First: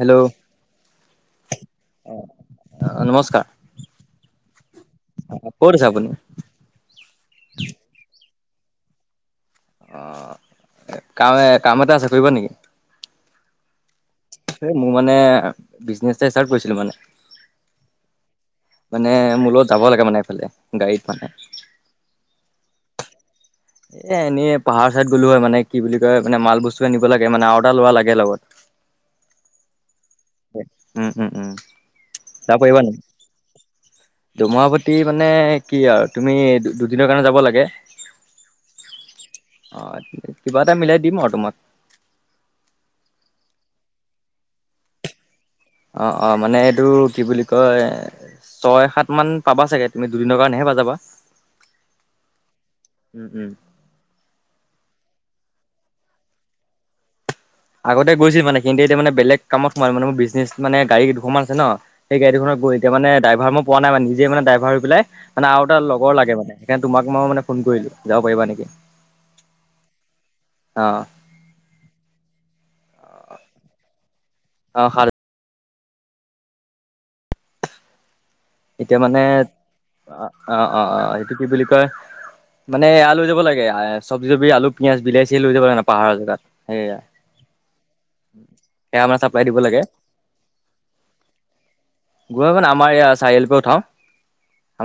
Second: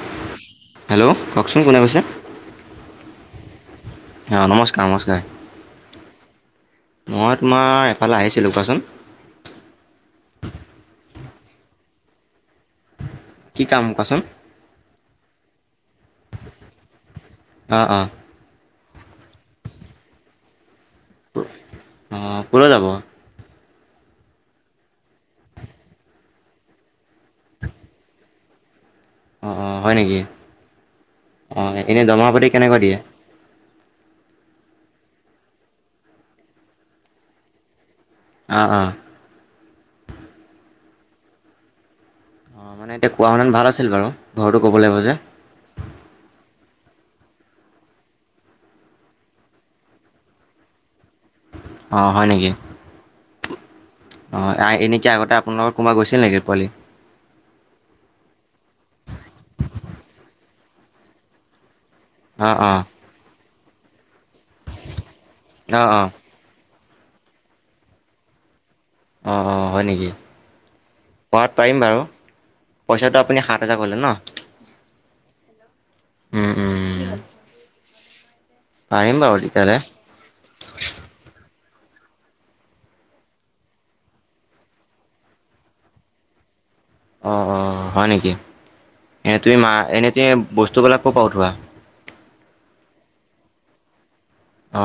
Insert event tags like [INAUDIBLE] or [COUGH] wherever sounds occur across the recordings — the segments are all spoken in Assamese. হেল্ল', হেল্ল' কওকচোন কোনে কৈছে অ', নমস্কাৰ। অ', নমস্কাৰ নমস্কাৰ। ক'ত আছে আপুনি মই তোমাৰ এফালে আহিছিলোঁ কোৱাচোন। অ', কাম এ, কাম এটা আছে কৰিবা নেকি? কি কাম কোৱাচোন? মোৰ মানে বিজনেছ এটা ষ্টাৰ্ট কৰিছিলো মানে অঁ অঁ মানে মোৰ লগত যাব লাগে মানে এইফালে গাড়ীত মানে অঁ কলৈ যাব? এ এনেই পাহাৰৰ চাইত গ'লো হয় মানে কি বুলি কয় মানে মাল বস্তু আনিব লাগে মানে আৰু এটা ল'ৰা লাগে লগত। [INAUDIBLE] অ', অ', হয় নেকি, উম উম উম অ, এনে দৰমহা পাতি যাব পাৰিবা কেনেকুৱা দিয়ে? নেকি দৰমহা পাতি মানে কি আৰু তুমি দুদিনৰ কাৰণে যাব লাগে। অ', অ', অ', কিবা এটা মিলাই দিম আৰু তোমাক। অ', মানে এতিয়া কোৱা হলে ভাল আছিল বাৰু, ঘৰটো ক'ব লাগিব যে। অ', অ', মানে এইটো কি বুলি কয়, ছয় সাত মান পাবা চাগে তুমি দুদিনৰ কাৰণেহে প যাবা। [UNINTELLIGIBLE] অ', হয় নেকি? উম। অ', এনেকে আগতে আপোনালোকৰ কোনোবা গৈছিল নেকি পোৱালি আগতে গৈছিল মানে কিন্তু এতিয়া মানে বেলেগ কামত সোমালো মানে মোৰ বিজনেছ মানে গাড়ী দুশমান আছে ন। সেই গাড়ী অঁ খনত অঁ বহিকে মানে ড্ৰাইভাৰ মই পোৱা নাই মানে নিজে মানে ড্ৰাইভাৰ হৈ পেলাই মানে আৰু এটা অঁ অঁ লগৰ লাগে মানে। তোমাক মই মানে ফোন কৰিলো যাব, পাৰিবা নেকি? অ', অ', হয় নেকি, অ পৰাত পাৰিম বাৰু। পইচাটো আপুনি সাত হাজাৰ কলে ন? অ', সাত উম উম। এতিয়া পাৰিম মানে বাৰু তেতিয়াহ'লে অ', অ', অ', এইটো কি বুলি [UNINTELLIGIBLE] মানে এয়া লৈ লব লাগে আ চব্জি তবজী আলু, পিয়াজ, বিলাহী লৈ যাব লাগে পাহাৰৰ জেগাত। সেয়া অ', অ', হয় নেকি? সেয়া মানে এ চাপ্লাই তুমি দিব মা লাগে এনে যে, বস্তুবিলাক কৰপৰা উঠোৱা? [UNINTELLIGIBLE] আমাৰ এয়া চাৰিআলিৰ পৰা উঠাও।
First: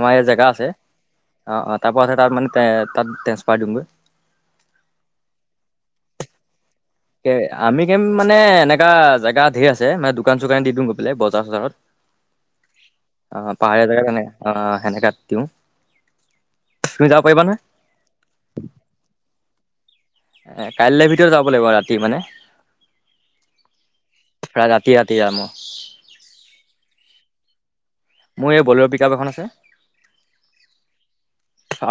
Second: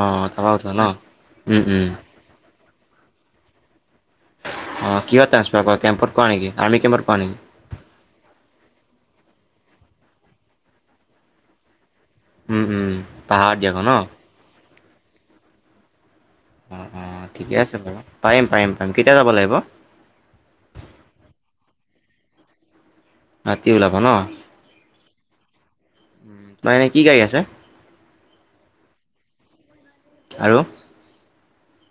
আমাৰ ইয়াত জেগা থকা আছে, কথা ন? অ', উম, অ', উম, তাৰ পৰা আছে তাত মানে তাত ট্ৰেঞ্চফাৰ দিম গৈ। অ', কিহঁত ট্ৰেঞ্চফাৰ কৰা, টেম্পত কৰা নেকি? আৰ্মি কেম্পত কৰা কে নেকি? আৰ্মী কেম্প মানে, এনেকা জেগা ধেই আছ যে [UNINTELLIGIBLE] দোকান চোকান দিওঁ গৈ পেলাই বজাৰ চজাৰত। উম, উম, অ', পাহাৰত দিয়া পাহাৰীয়া ন? জেগাত কেনে, আ সেমেকা দিওঁ অ', তুমি যাব অ', পাৰিবা ঠিকে নহয় আছে বাৰু, পাৰিম পাৰিম পাৰিম কেতিয়া যাব লাগিব? এ কাইলৈ ভিতৰত যাব লাগিব ৰাতি মানে। ৰাতি ওলাবা ন, প্ৰায় ৰাতি ৰাতি যাম মই তোমাৰ এনে কি গাড়ী আছে? মোৰ এই বলেৰ' পিকআপ এখন আছে। আৰু?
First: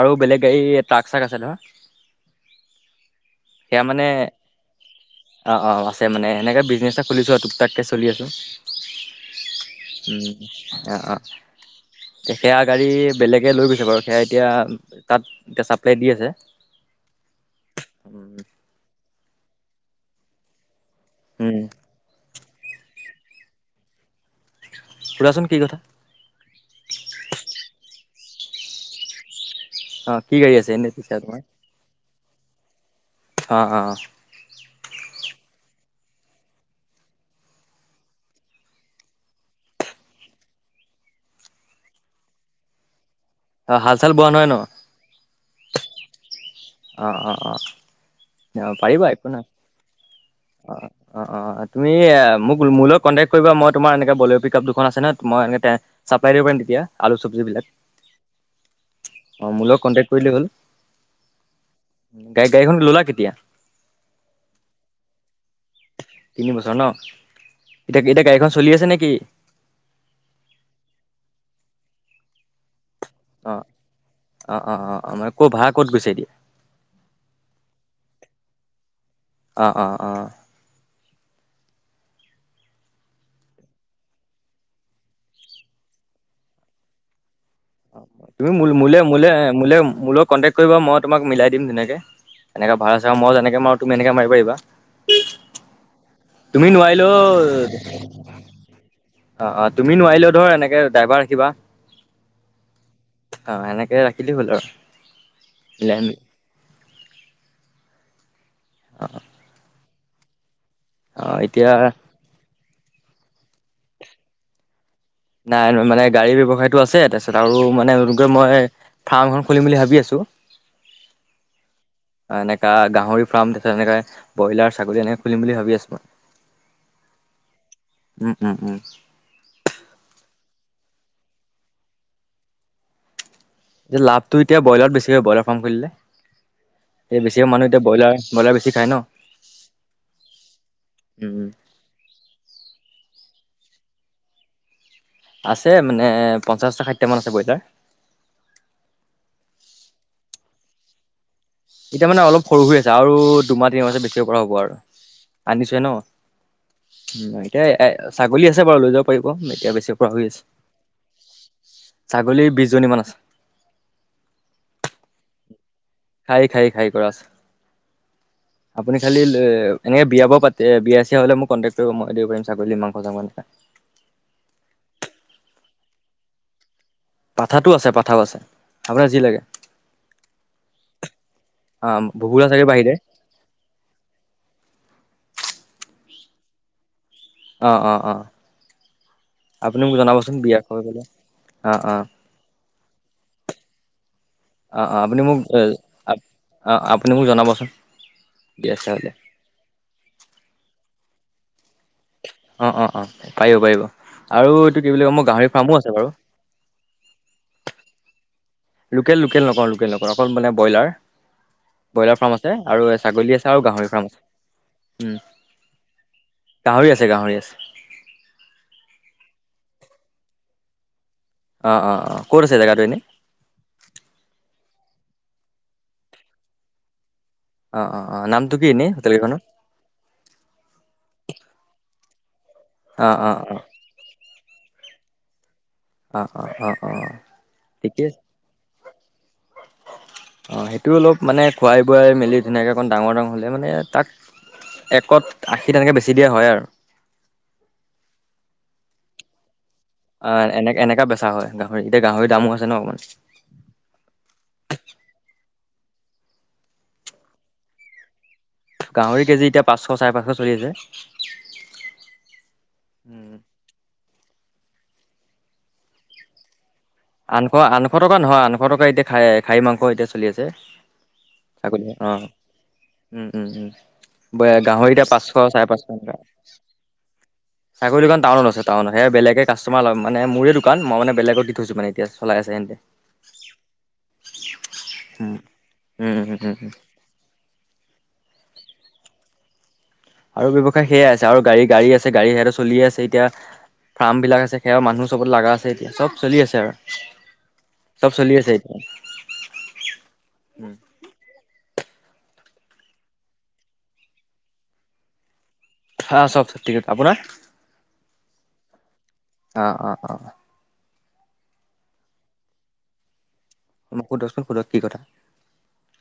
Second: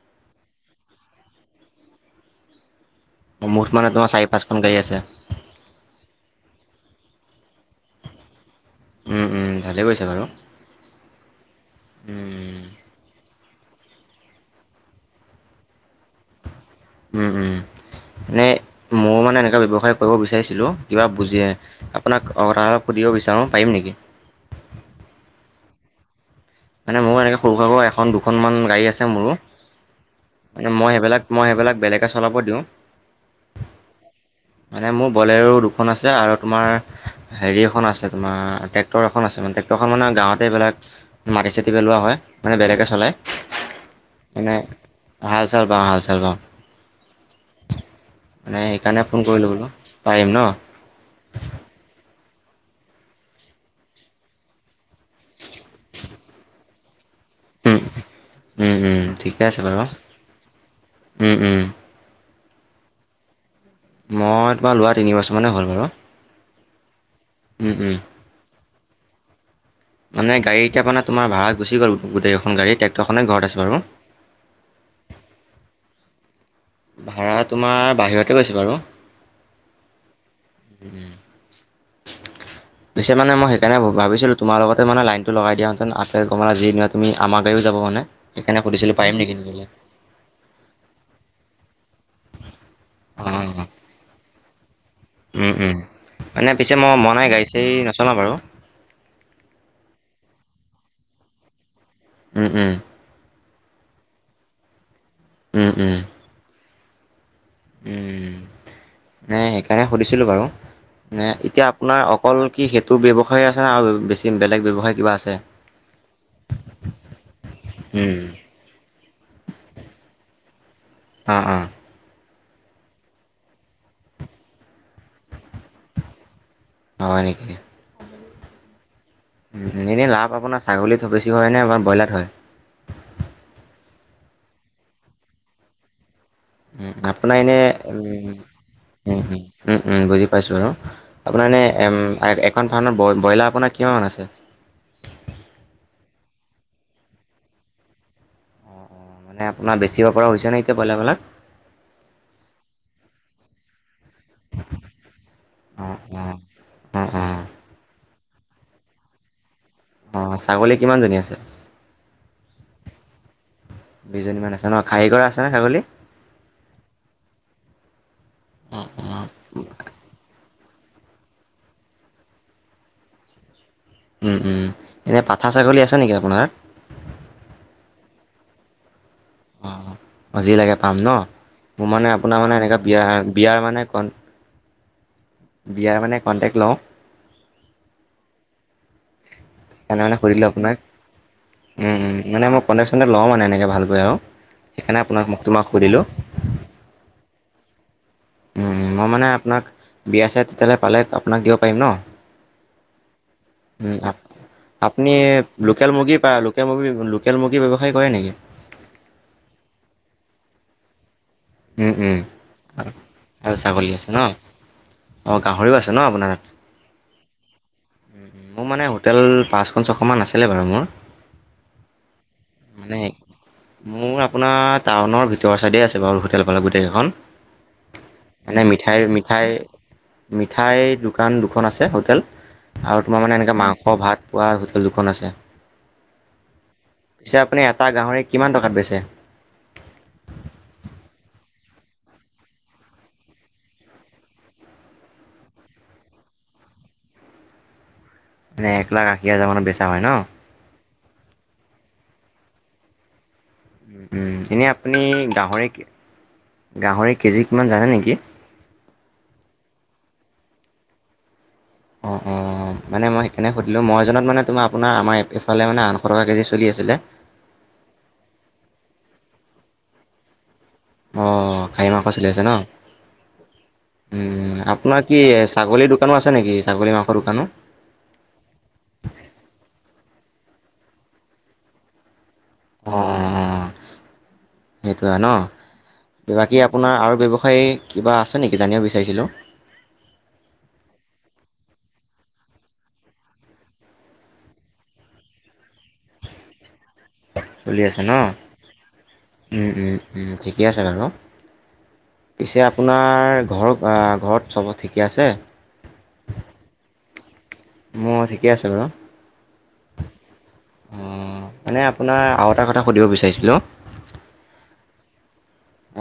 আৰু বেলেগ গাড়ী ট্ৰাক চাক আছে নহয়? মুঠ সেয়া মানে, তোমাৰ চাৰি পাঁচখন গাড়ী আছে। অ', অ', আছে মানে এনেকাে বিজনেছ চলিছো আৰু টোকটাক কে চলি আছোঁ। উম উম, ভালে কৰিছাঁ বাৰু। অ', অ', তেতিয়া উম, গাড়ী বেলেগে লৈ গৈ বাৰু সেয়া এতিয়া, তাত [UNINTELLIGIBLE] দি আছে। উম উম এনেই ময় মানে এনেকুৱা ব্যৱসায় কৰিব বিচাৰিছিলোঁ। কিবা বুজি উম আপোনাক কথা সুধিব বিচাৰোঁ পাৰিম নেকি। শুধাচোন কি কথা। মানে মোৰো এনেকৈ সৰু সোৰা কৈ এখন দুখনমান গাড়ী আছে মোৰো। অ' কি গাড়ী আছে এনে মই পিছে সেইবিলাক তোমাৰ মই সেইবিলাক বেলেকক চলাব দিওঁ। অ' অ' মানে মোৰ বলে'ৰো দুখন আছে আৰু তোমাৰ। হেৰি এখন আছে তোমাৰ ট্ৰেক্টৰ এখন আছে মানে ট্ৰেক্টৰখন মানে গাঁৱতে এইবিলাক। মাটি চাটি পেলোৱা হয় মানে বেলেগে চলায়। অ হাল চাল বোৱা নহয় ন। মানে হাল চাৰ বাও হাল চাৰ বাও। অ অ অ সেইকাৰণে পাৰিবা ফোন একো নাই। কৰিলোঁ বোলো পাৰিম ন অ অ অ তুমি। মোক মোলৈ কণ্টেক্ট কৰিব মই তোমাৰ এনেকে বলে'ৰ পিক আপ দুখন আছে নহয় মই এ চাপলাই দিব পাৰিম তেতিয়া। আলু চব্জিবিলাক উম উম উম অ ঠিকে আছে মোৰ লগত বাৰু কন্টেক্ট কৰিলেই হ'ল। উম উম গাড় গাড়ীখন ল'লা কেতিয়া। মই তোমাৰ লোৱা তিন বছৰ। তিনি বছৰ ন উম উম এতিয়া এতিয়া গাড়ীখন চলি আছে নেকি। মানে গাড়ীতিয়া পানে তোমাৰ ভাড়া গু গল গোটেইখন গড়ী। অ অ অ অ অ মানে ক' ভাড়া ক'ত গৈছে এতিয়া। ভাড়া তোমাৰ বাহিৰতে গৈছে বাৰু উ। অ', অ', অ', [UNINTELLIGIBLE] পিছে মানে মই সেইকাৰণে ভিছিলো তোমাৰ লগতে মান লাইটো লগ দিয়াহেতে আতে কমাল যি দিনা তুমি আমাক। তুমি মোৰলে মোৰ লে নিবলৈ মোলৈ কণ্টেক্ কৰিব মই তোমাক মিলাই দি। দিম ধুনকৈ এনেকৈ আছে আৰু মই যেনেকে অঁ মাৰো তুমি তেনেকৈ মাৰিব পাৰি বা উম উম। মানে তুমি পিছে মই মনাই গাড়ী চাড়ী নচলাওঁ বাৰু নোৱাৰিলেও অ অ তুমি নোৱাৰিলেও ধৰ এনেকে। তাকে ড্ৰাইভাৰ ৰাখিবা। উম উম। অ সেনেকে ৰাখিলি হ'ল আৰু। উম উম। মিলাই মিলি উম মে সেইকাৰণে সুধিছিলো বাৰু ম এতিয়া আপোনাৰ অকল। কি সেইটো ব্যৱসায় আছে ন আৰু বেছি বেলেগ ব্যৱসায়। কিবা আছে নাই মানে গাড়ী ব্যৱসায়তটো আছে তাৰপিছত আৰু উম মানেে মই ফাৰ্মখন খুলিম বুলি ভাবি আছো। উ [UNINTELLIGIBLE] অ অ। এনেকা গাহৰি ফাৰ্ম তাৰছত এনেকে ব্ৰইলাৰ ছাগলী এনেকে খুলিম বুলি ভাবি আছো মই। হয় নেকি। উম উম উম। এনেই লাভ আপোনাৰ ছাগলীত বেছি হয় নে আ ব্ৰইলাৰত হয়। এতি লাভটো এতিয়া ব্ৰইলাৰতেছৈ ব্ৰলাৰ ফাৰ্ম খুলেতিয়া বেছিকৈ মানুহ এতিয়া ব্ৰলাৰ ব্ৰইলাৰ বেছি খাই। উ উম উম বুজি পাইছো আৰু উম আপোনাৰ এনে এখন ফাম। ব্ৰইলাৰ আপোনাৰ কিমান আছে। আছে মানে পঞ্চাশটা ষাঠিটা মান আছে বইলাৰ। অঁ মানে আপোনাৰ বেচিব পৰা হৈছেনে এতিয়া ব্ৰইলাৰবিলাক। এতিয়া মানে অলপ সৰু হৈ আছে আৰু দুমাহ তিনিমাহছে বেছি। কৰা হ'ব আৰু আনিছোৱে ন অ', অ', অ', অ'। এতিয়া। ছাগলী আছে বাৰ ল যাব পাৰিব এতিয়া। হৈ অ', আছে ছাগলী কিমানজনী আছে? ছাগলীৰ বিশ জনী মান আছে। দুজনী মমান আছে ন খাৰহী কৰা আছে নে ছাগলী। খাই খাই খাই কৰা আছে। অ', আপুনি খালি অ'। এনেকে বিয়া বাৰু বিয়া [UNINTELLIGIBLE] হলে মোক কণ্টেক্ট কৰিব। মই দিব পাৰিম ছাগলী মাংস [UNINTELLIGIBLE] এনে পাঠা ছাগলী আছে নেকি আপোনাৰ? পাঠাটো আছে, পাঠাও আছে। আপোনাক যি লাগে। আজিলৈকে পাম ন? মোৰ অ' মানে আপোনাৰ ভুবুলা মানে চাগে এনেকে বাহিৰে বিয়া বিয়াৰ মানে কন বিয়াৰ মানে কন্টেক্ট লওঁ। অ-অ-অ। আপুনি মোক সেইকাৰণে মানে জনাবচোন সুধিলোঁ বিয়া আপোনাক। [UNINTELLIGIBLE] অ' মানে মই কণ্টেক চণ্টেক লওঁ মানে এনেকে ভালকে আও। অ-অ। আপুনি মোক অ আপুনি মোক জনাবচোন। বিয়া চিয়া মই হ'লে মানে আপোনাক বিয়াছে তেতিয়াহ'লে পালে আপোনাক দিব পাৰিম ন। অ' অ' অ' পাৰিব পাৰিব। ও আৰু এইটো কি বুলি আপনি কয় মোৰ গাহৰি ফাৰ্মো আছে লোকেল বাৰু মুৰ্গী পায়, লোকেল মুৰ্গী লোকেল মুৰ্গী ব্যৱসায় কৰে নেকি? লোকেল লোকেল নকৰোঁ, লোকেল নকৰোঁ। অকল মানে ব্ৰইলাৰ উম, ব্ৰইলাৰ উম, ফাৰ্ম আছে আৰু ছাগলী আছে আৰু ছাগলী গাহৰি আছে ফাৰ্ম ন? আছে। উম অ', গাহৰিও আছে ন গাহৰি আছে, গাহৰি আছে। উম-উম, মোৰ মানে হোটেল পাঁচখন, ছখন মান আছিলে বাৰু মোৰ। অ' অ' অ' ক'ত আছে জেগাটো এনে? মানে মোৰ আপোনাত টাউনৰ ভিতৰৰ চাইডে আছে বাৰু হোটেল পালে গোটেইকেইখন। অ-অ-অ। মানে মিঠাই, মিঠাই মিঠাইৰ দোকান দুখন আছে হোটেল। আৰু অ তোমাৰ অ অ মানে এনেকে মাংস ভাত পোৱা ল দুখন আছে। অ অ অ অ পিছে আপুনি এটা ঠিকেই গাহৰি আছে। কিমান টকাত বেছে? অ সেইটো অলপ মানে খুৱাই বোৱাই মেলি ধুনীয়াকে অকণ ডাঙৰ ডাঙৰ হলে মানে তাক একত আশী তেনেকে বেছি দিয়া হয় আৰু। মানে এক লাখ আশী হাজাৰ মানত বেছে? অ এনে এনেকা বেচা হয় গাহৰি। এতিয়া গাহৰি দামো হৈছে ন অকন। উম, উম। এনেই আপুনি গাহৰি, গাহৰি কেজি কিমান জানে নেকি? গাহৰি কেজি এতিয়া পাঁচশ চাৰে পাঁচশ চলি আছে। অ-অ মানে মই উম সেইকাৰণে সুধিলো। মই জনাত মানে তোমা আপোনাৰ আমাৰফালে মানে আঠশ টকা কেজি চলি আছিলে। আঠশ, আঠশ টকা নহয়। আঠশ টকা এতিয়া খাহী মাংস এতিয়া চলি আছে। অ খাহী মাংস চলি আছে ন? উম-উম-উম। উম, আপোনাৰ কি ছাগলীৰ এনেকা দোকানো আছে নেকি? ছাগলী মাংসৰ দোকানো? ছাগলী দোকান টাউনত আছে, টাউনত। সেয়া বেলেগে কাষ্টমাৰ লয়। মানে মোৰে দোকান মইমানে বেলেগক দি থৈচো মানে এতিয়া। চলাই আছে সেহেঁতে অ, অ, অ। সেইটোৱে উম ন? উম উম উম বাকী উম আপোনাৰ আৰু ব্যৱসায় কিবা আছে নেকি? জানিব বিচাৰি চাৰিছিলোঁ। আৰু ব্যৱসায় সেয়াই আছে আৰু গাড়ী গাড়ী আছে গাড়ী সেইয়াতে চলিয়ে আছে এতিয়া। ফাৰ্ম বিলাক আছে। সেয়াৰ মানুহ চবত লগা আছে এতিয়া। চব চলি আছে আৰু। চলি আছে চব ন? চলি আছে এতিয়া উম-উম-উম ঠিকেই উম আছে বাৰু। পিছে আপোনাৰ ঘৰ ঘৰত চব ঠিকে আছে? হা, চব [UNINTELLIGIBLE] আপোনাৰ? মই ঠিকেই আছে বাৰু। অ অ অ উম মানে আপোনাৰ আৰু এটা কথা সুধিব বিচাৰিছিলো। মোক সোধকচোন সোধক কি কথা।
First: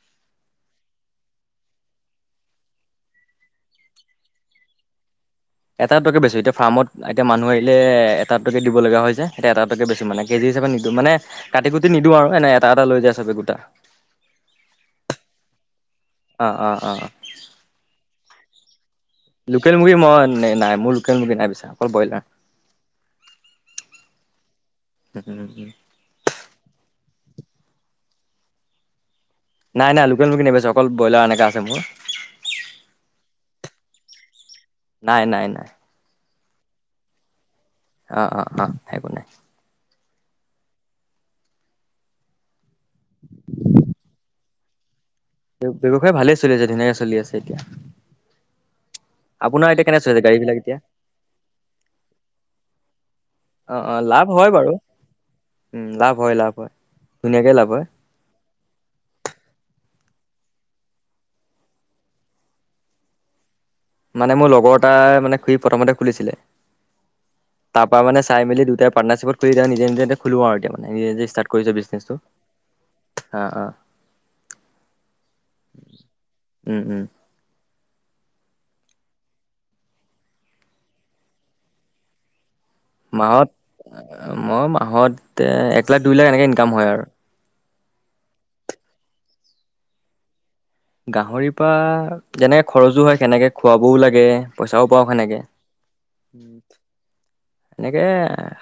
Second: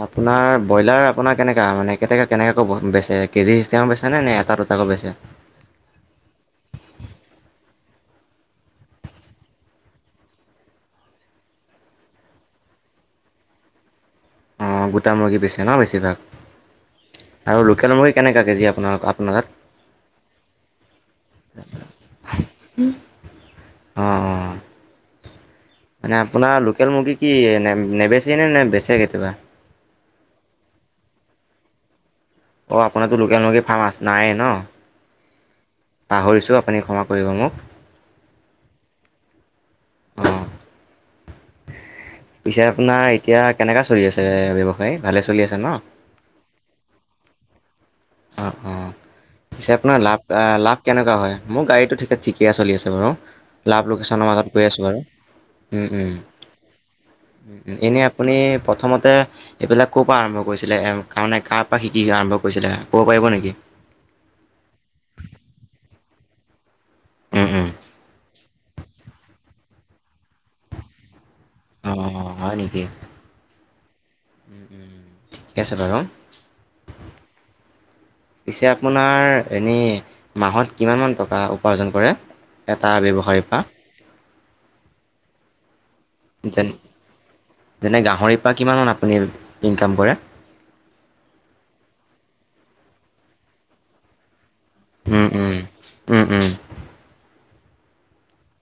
আপোনাৰ ব্ৰইলাৰ আপোনাৰ কেনেকা মানে কেনেকা কেনেকা কৈ বেচে? কেজি হিচাপে বেচেনে নে এ চাকৈ বেছে? এটা টকে বেছো। এতিয়া ফাৰ্মত এতিয়া মানুহ আহিলে এটা টকে দিব লগা হৈ যে। এতিয়া এটা টকে বেছো, মানে কেজি হিচাপে নিদিও। মানে কাটি কুটি নিদিও আৰু এনেই এটা এটা লৈ যায় চবে গোটা। অ, গোটা মুৰ্গী বেছে ন বেছিভাগ? অ অ অ আৰু লোকেল মুৰ্গী কেনেকা কেজি আপোনাৰ তাত লোকেল মুৰ্গী মই নাই মোৰ লোকেল মুৰ্গী নাই বেচা। অকল ব্ৰইলাৰ। অঁ-অঁ উম-উম-উম মানে আপোনাৰ লোকেল মুৰ্গী কি নেবেচেই নে? নে বেচে কেতিয়াবা? নাই, নাই লোকেল মুৰ্গী নেবেচো। অকল ব্ৰইলাৰ এনেকা আছে মোৰ। অ আপোনাৰটো লোকেল মুৰ্গী ফাৰ্ম নাইয়ে ন? নাই, নাই, নাই। পাহৰিছোঁ, আপুনি ক্ষমা কৰিব মোক। অঁ-অঁ-অ, একো নাই। অঁ পিছে আপোনাৰ এতিয়া কেনেকা চলি আছে ব্যৱসায়? ভালে চলি আছে ন ব্যৱসায় ভালে চলি আছে, ধুনীয়াকে চলি আছে এতিয়া। অ, অ। পিছে এতিয়া আপোনাৰ কেনে চলি লাভ আছে গাড়ী বিলাক লাভ এতিয়া? কেনেকুৱা হয়? মোৰ গাড়ীটো ঠিক ঠিক চলি আছে বাৰু। লাভ অ', অ', লোকচান আমাৰ গত হয় গৈ আছো বাৰু। উম, উ-উ, লাভ হয় লাভ হয়। ধুনীয়াকে লাভ হয় এনে আপুনি প্ৰথমতে এইবিলাক ক'ৰ পৰা আৰম্ভ কৰিছিলে? কাৰণে কাৰ পৰা শিকি আৰম্ভ কৰিছিলে ক'ব পাৰিব নেকি? মানে মোৰ লগৰ এটাই মানে খুৰী প্ৰথমতে খুলিছিলে। উম উম তাৰ পৰা মানে চাই মেলি দুটাৰ পাৰ্টনাৰশ্বিপত কৰি নিজে নিজে খুলো আৰু এতিয়া। নিজে নিজে ষ্টাৰ্ট কৰিছে অঁ বিজনেছটো। অঁ হয় নেকি? অ-অ। উম উম ঠিকে আছে বাৰু উম, উম। পিছে আপোনাৰ এনেই মাহত কিমান মান টকা উপাৰ্জন কৰে? এটা ব্যৱসায়ীৰ মাহত পৰা মই মাহত এক লাখ, দুই লাখ এনেকে যেন ইনকাম হয় আৰু। যেনে গাহৰিৰপৰা কিমান মান আপুনি ইনকাম কৰে? গাহৰি পৰা যেনেকে খৰচো হয়, সেনেকে খুৱাবও লাগে। পইচাও পাও উম সেনেকে। উম উম উম এনেকে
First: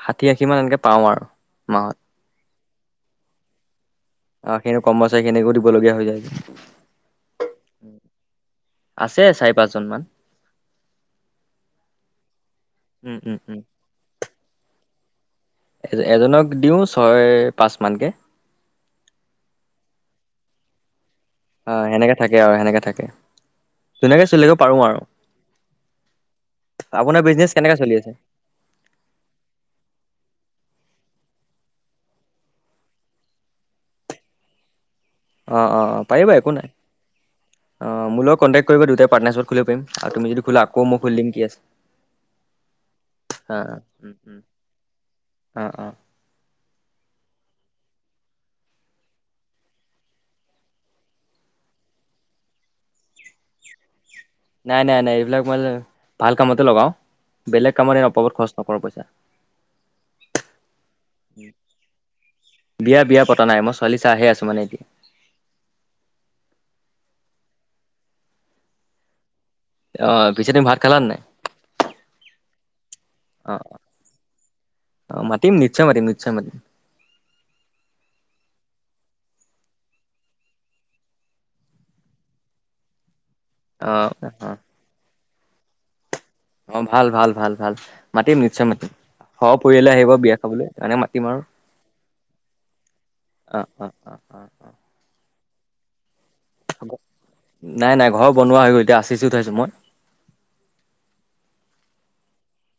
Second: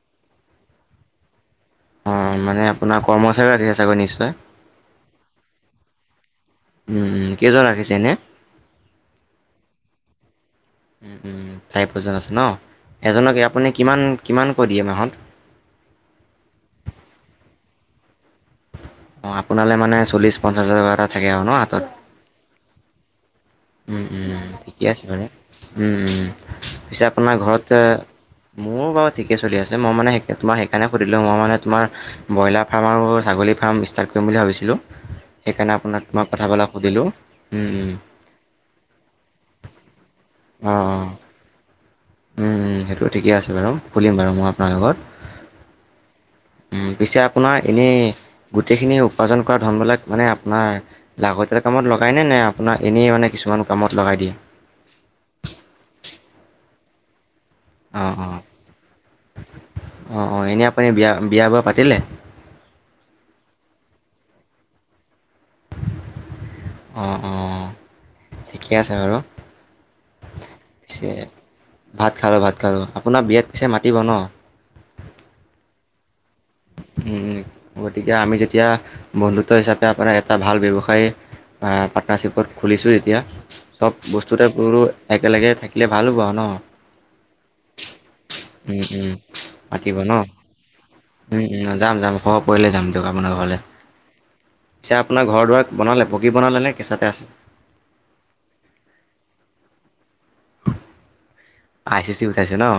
ষাঠি, আশী মান এনেকে পাওঁ আৰু। মাহত অ মানে আপোনাৰ কৰ্মচাৰী ৰাখিছে চাগৈ নিশ্চ অ খিনি কৰ্মচাৰী খিনিকো দিবলগীয়া হৈ যায় যে। উম, কেইজন ৰাখিছে এনে? আছে চাৰি, পাঁচজন মান। উ, উ ফাইভ পাৰ্চন আছে ন? উম উম এজনক উম আপুনি কিমান কিমানকৈ দিয়ে মাহত? এজনক দিওঁ ছয় পাঁচমানকে। অ আপোনালে মানে চলিছ, পঞ্চাছ হাজাৰ টকা এটা থাকে আৰু ন' অ হাতত? সেনেকাে থাকে আৰু সেনেকে থাকে। উম, ধুনীয়াকে উম, চলিব ঠিকে আছে মানে। উম, উম। পিছে আপোনাৰ বিজনেছ ঘৰত, কেনেকে চলি আছে মোৰো বাৰু ঠিকে চলি আছে মই মানে তোমাৰ সেইকাৰণে সুধিলোঁ। মই মানে তোমাৰ ব্ৰইলাৰ ফাৰ্ম আৰু ছাগলী ফাৰ্ম ষ্টাৰ্ট কৰিম বুলি ভাবিছিলোঁ। অ সেইকাৰণে অ অ আপোনাক মই পাৰিবা একো নাই কথাবিলাক সুধিলো। উম, অ উম। মোৰ লগত কণ্টেক্ট কৰিব দুয়োটাই পাৰ্টনাৰছিপত খুলিব পাৰিম আৰু তুমি যদি খোলা আকৌ মই খুলি দিম, কি আছে। ও, ও সেইটো ঠিকে আছে অ বাৰু খুলিম উম বাৰু উম মই আপোনাৰ লগত। অ অ উ, পিছে আপোনাৰ এনেই গোটেইখিনি উপাৰ্জন কৰা ধনবিলাক মানে আপোনাৰ লাগতিয়াল কামত লগাই নে আপোনাৰ এনেই মানে কিছুমান কামত লগাই দিয়ে? নাই, নাই, নাই। এইবিলাক মানে ভাল কামতে লগাও। বেলেগ কামত অঁ অপাবত অঁ খৰচ নকৰো পইচা। অঁ অঁ এনেই আপুনি বিয়া বিয়া বাৰু পাতিলে? বিয়া-বিয়া পতা নাই। মই ছোৱালী চাইহে আছো মানে এতি উ, উ। ঠিকে আছে বাৰু। অ। পিছে তুমি ভাত খালা নে পিছে, নাই ভাত খালোঁ, ভাত খালো। আপোনাৰ বিয়াত অ পিছে মাতিব ন? অ মাতিম নিশ্চয় মাতিম নিশ্চয় মাতিম। গতিকে আমি যেতিয়া বন্ধুত্ব হিচাপে আপোনাৰ এটা ভাল ব্যৱসায় পাৰ্টনাৰশ্বিপত খুলিছোঁ যেতিয়া চব অ অ বস্তুতে কোনো একেলগে থাকিলে ভাল পাওঁ। অ ভাল ভাল ভাল ভাল মাতিম নিশ্চয় উম মাতিম উম সহ পৰিয়ালে আহিব বিয়া খাবলৈ মানে মাতিম। আৰু উ যাম যাম সৰহ পৰিলে যাম দিয়ক আপোনাৰ ঘৰলৈ অ অ অ অ পিছে আপোনাৰ ঘৰ দুৱাৰ বনালে পকী বনালে নে কেঁচাতে আছে? নাই নাই ঘৰ বনোৱা হৈ গল এতিয়া আচিচি উঠাইছো মই আই চি চি উঠাইছে নহ।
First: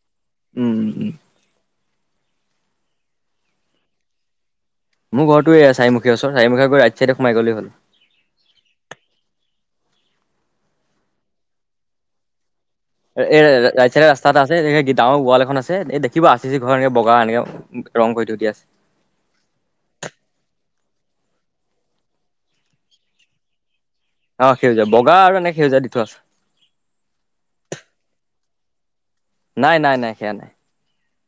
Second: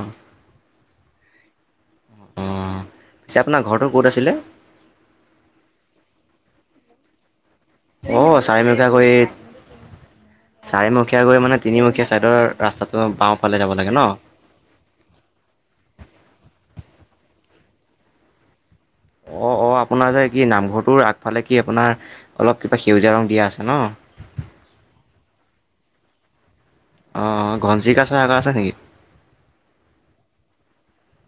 উম উম উম। পিছে আপোনাৰ ঘৰটোৰ ক'ত আছিলে মোৰ ঘৰটো এয়া চাৰীমুখীয়া ওচৰত চাৰীমুখীয়া গই ৰাইট চাইডে সোমাই গলে হ'ল অ চাৰিমুখীয়া কৰি চাৰিমুখীয়া কৰি মানে তিনিমুখীয়া চাইডৰ ৰাস্তাটো এ বাওঁফালে যাব লাগে ৰাইট ন? চাইডে ৰাস্তা এটা আছে এহ গাঁওৰ গোৱাল এখন আছে এ দেখিব আচি‌ চি ঘৰ এনেকে বগা এনেকে ৰং কৰি থই দিয়া আছে। অ', অ আপোনাৰ যে কি নামঘৰটোৰ আগফালে কি আপোনাৰ অলপ কিবা সেউজীয়া ৰং দিয়া আছে নহ অ সেউজীয়া বগা আৰু সেউজীয়া দি থোৱা আছে। অ ঘনচিৰিকা চৰাই আৰু আছে নেকি? নাই নাই নাই সেয়া নাই।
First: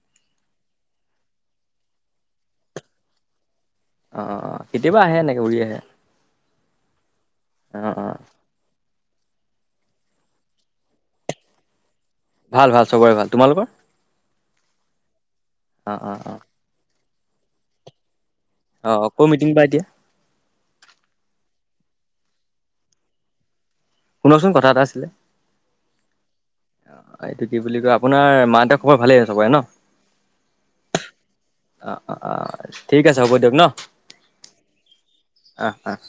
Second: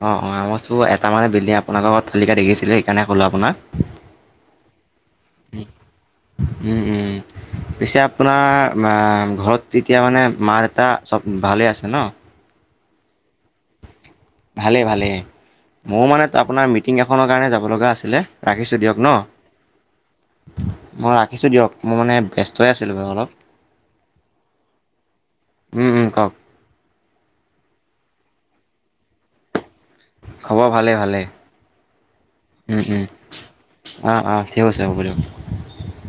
অ অ মইটো এটা মানে বিল্ডিং আপোনাৰৰ তালিকা দেখিছিলো সেইকাৰণে ক'লো আপোনাক অ অ কেতিয়াবা আহে এনেকে উৰি আহে। উম উম অ পিছে অ আপোনাৰ ঘৰত এতিয়া মানে মা‌ দেউতা চব ভালে আছে নহ ভাল ভাল চবৰে ভাল তোমালোকৰ ভালেই ভালেই অ মইও অ মানে অ আপোনাৰ মিটিং এখনৰ কাৰণে যাব লগা আছিলে ৰাখিছোঁ দিয়ক অ নহ, কৰ মিটিং বা এতিয়া মই ৰাখিছোঁ দিয়ক। মোৰ মানে ব্যস্তই আছিলোঁ বাৰু অলপ শুনকচোন কথা এটা আছিলে উম, উম, কওক। এইটো কি বুলি কয় আপোনাৰ মা দেতাৰ খবৰ ভালেই চবৰে ন- খবৰ ভালে ভালে অ অ অ ঠিক আছে হ'ব দিয়ক ন অ', অ', ঠিক আছে হ'ব দিয়ক। অ অ [INAUDIBLE]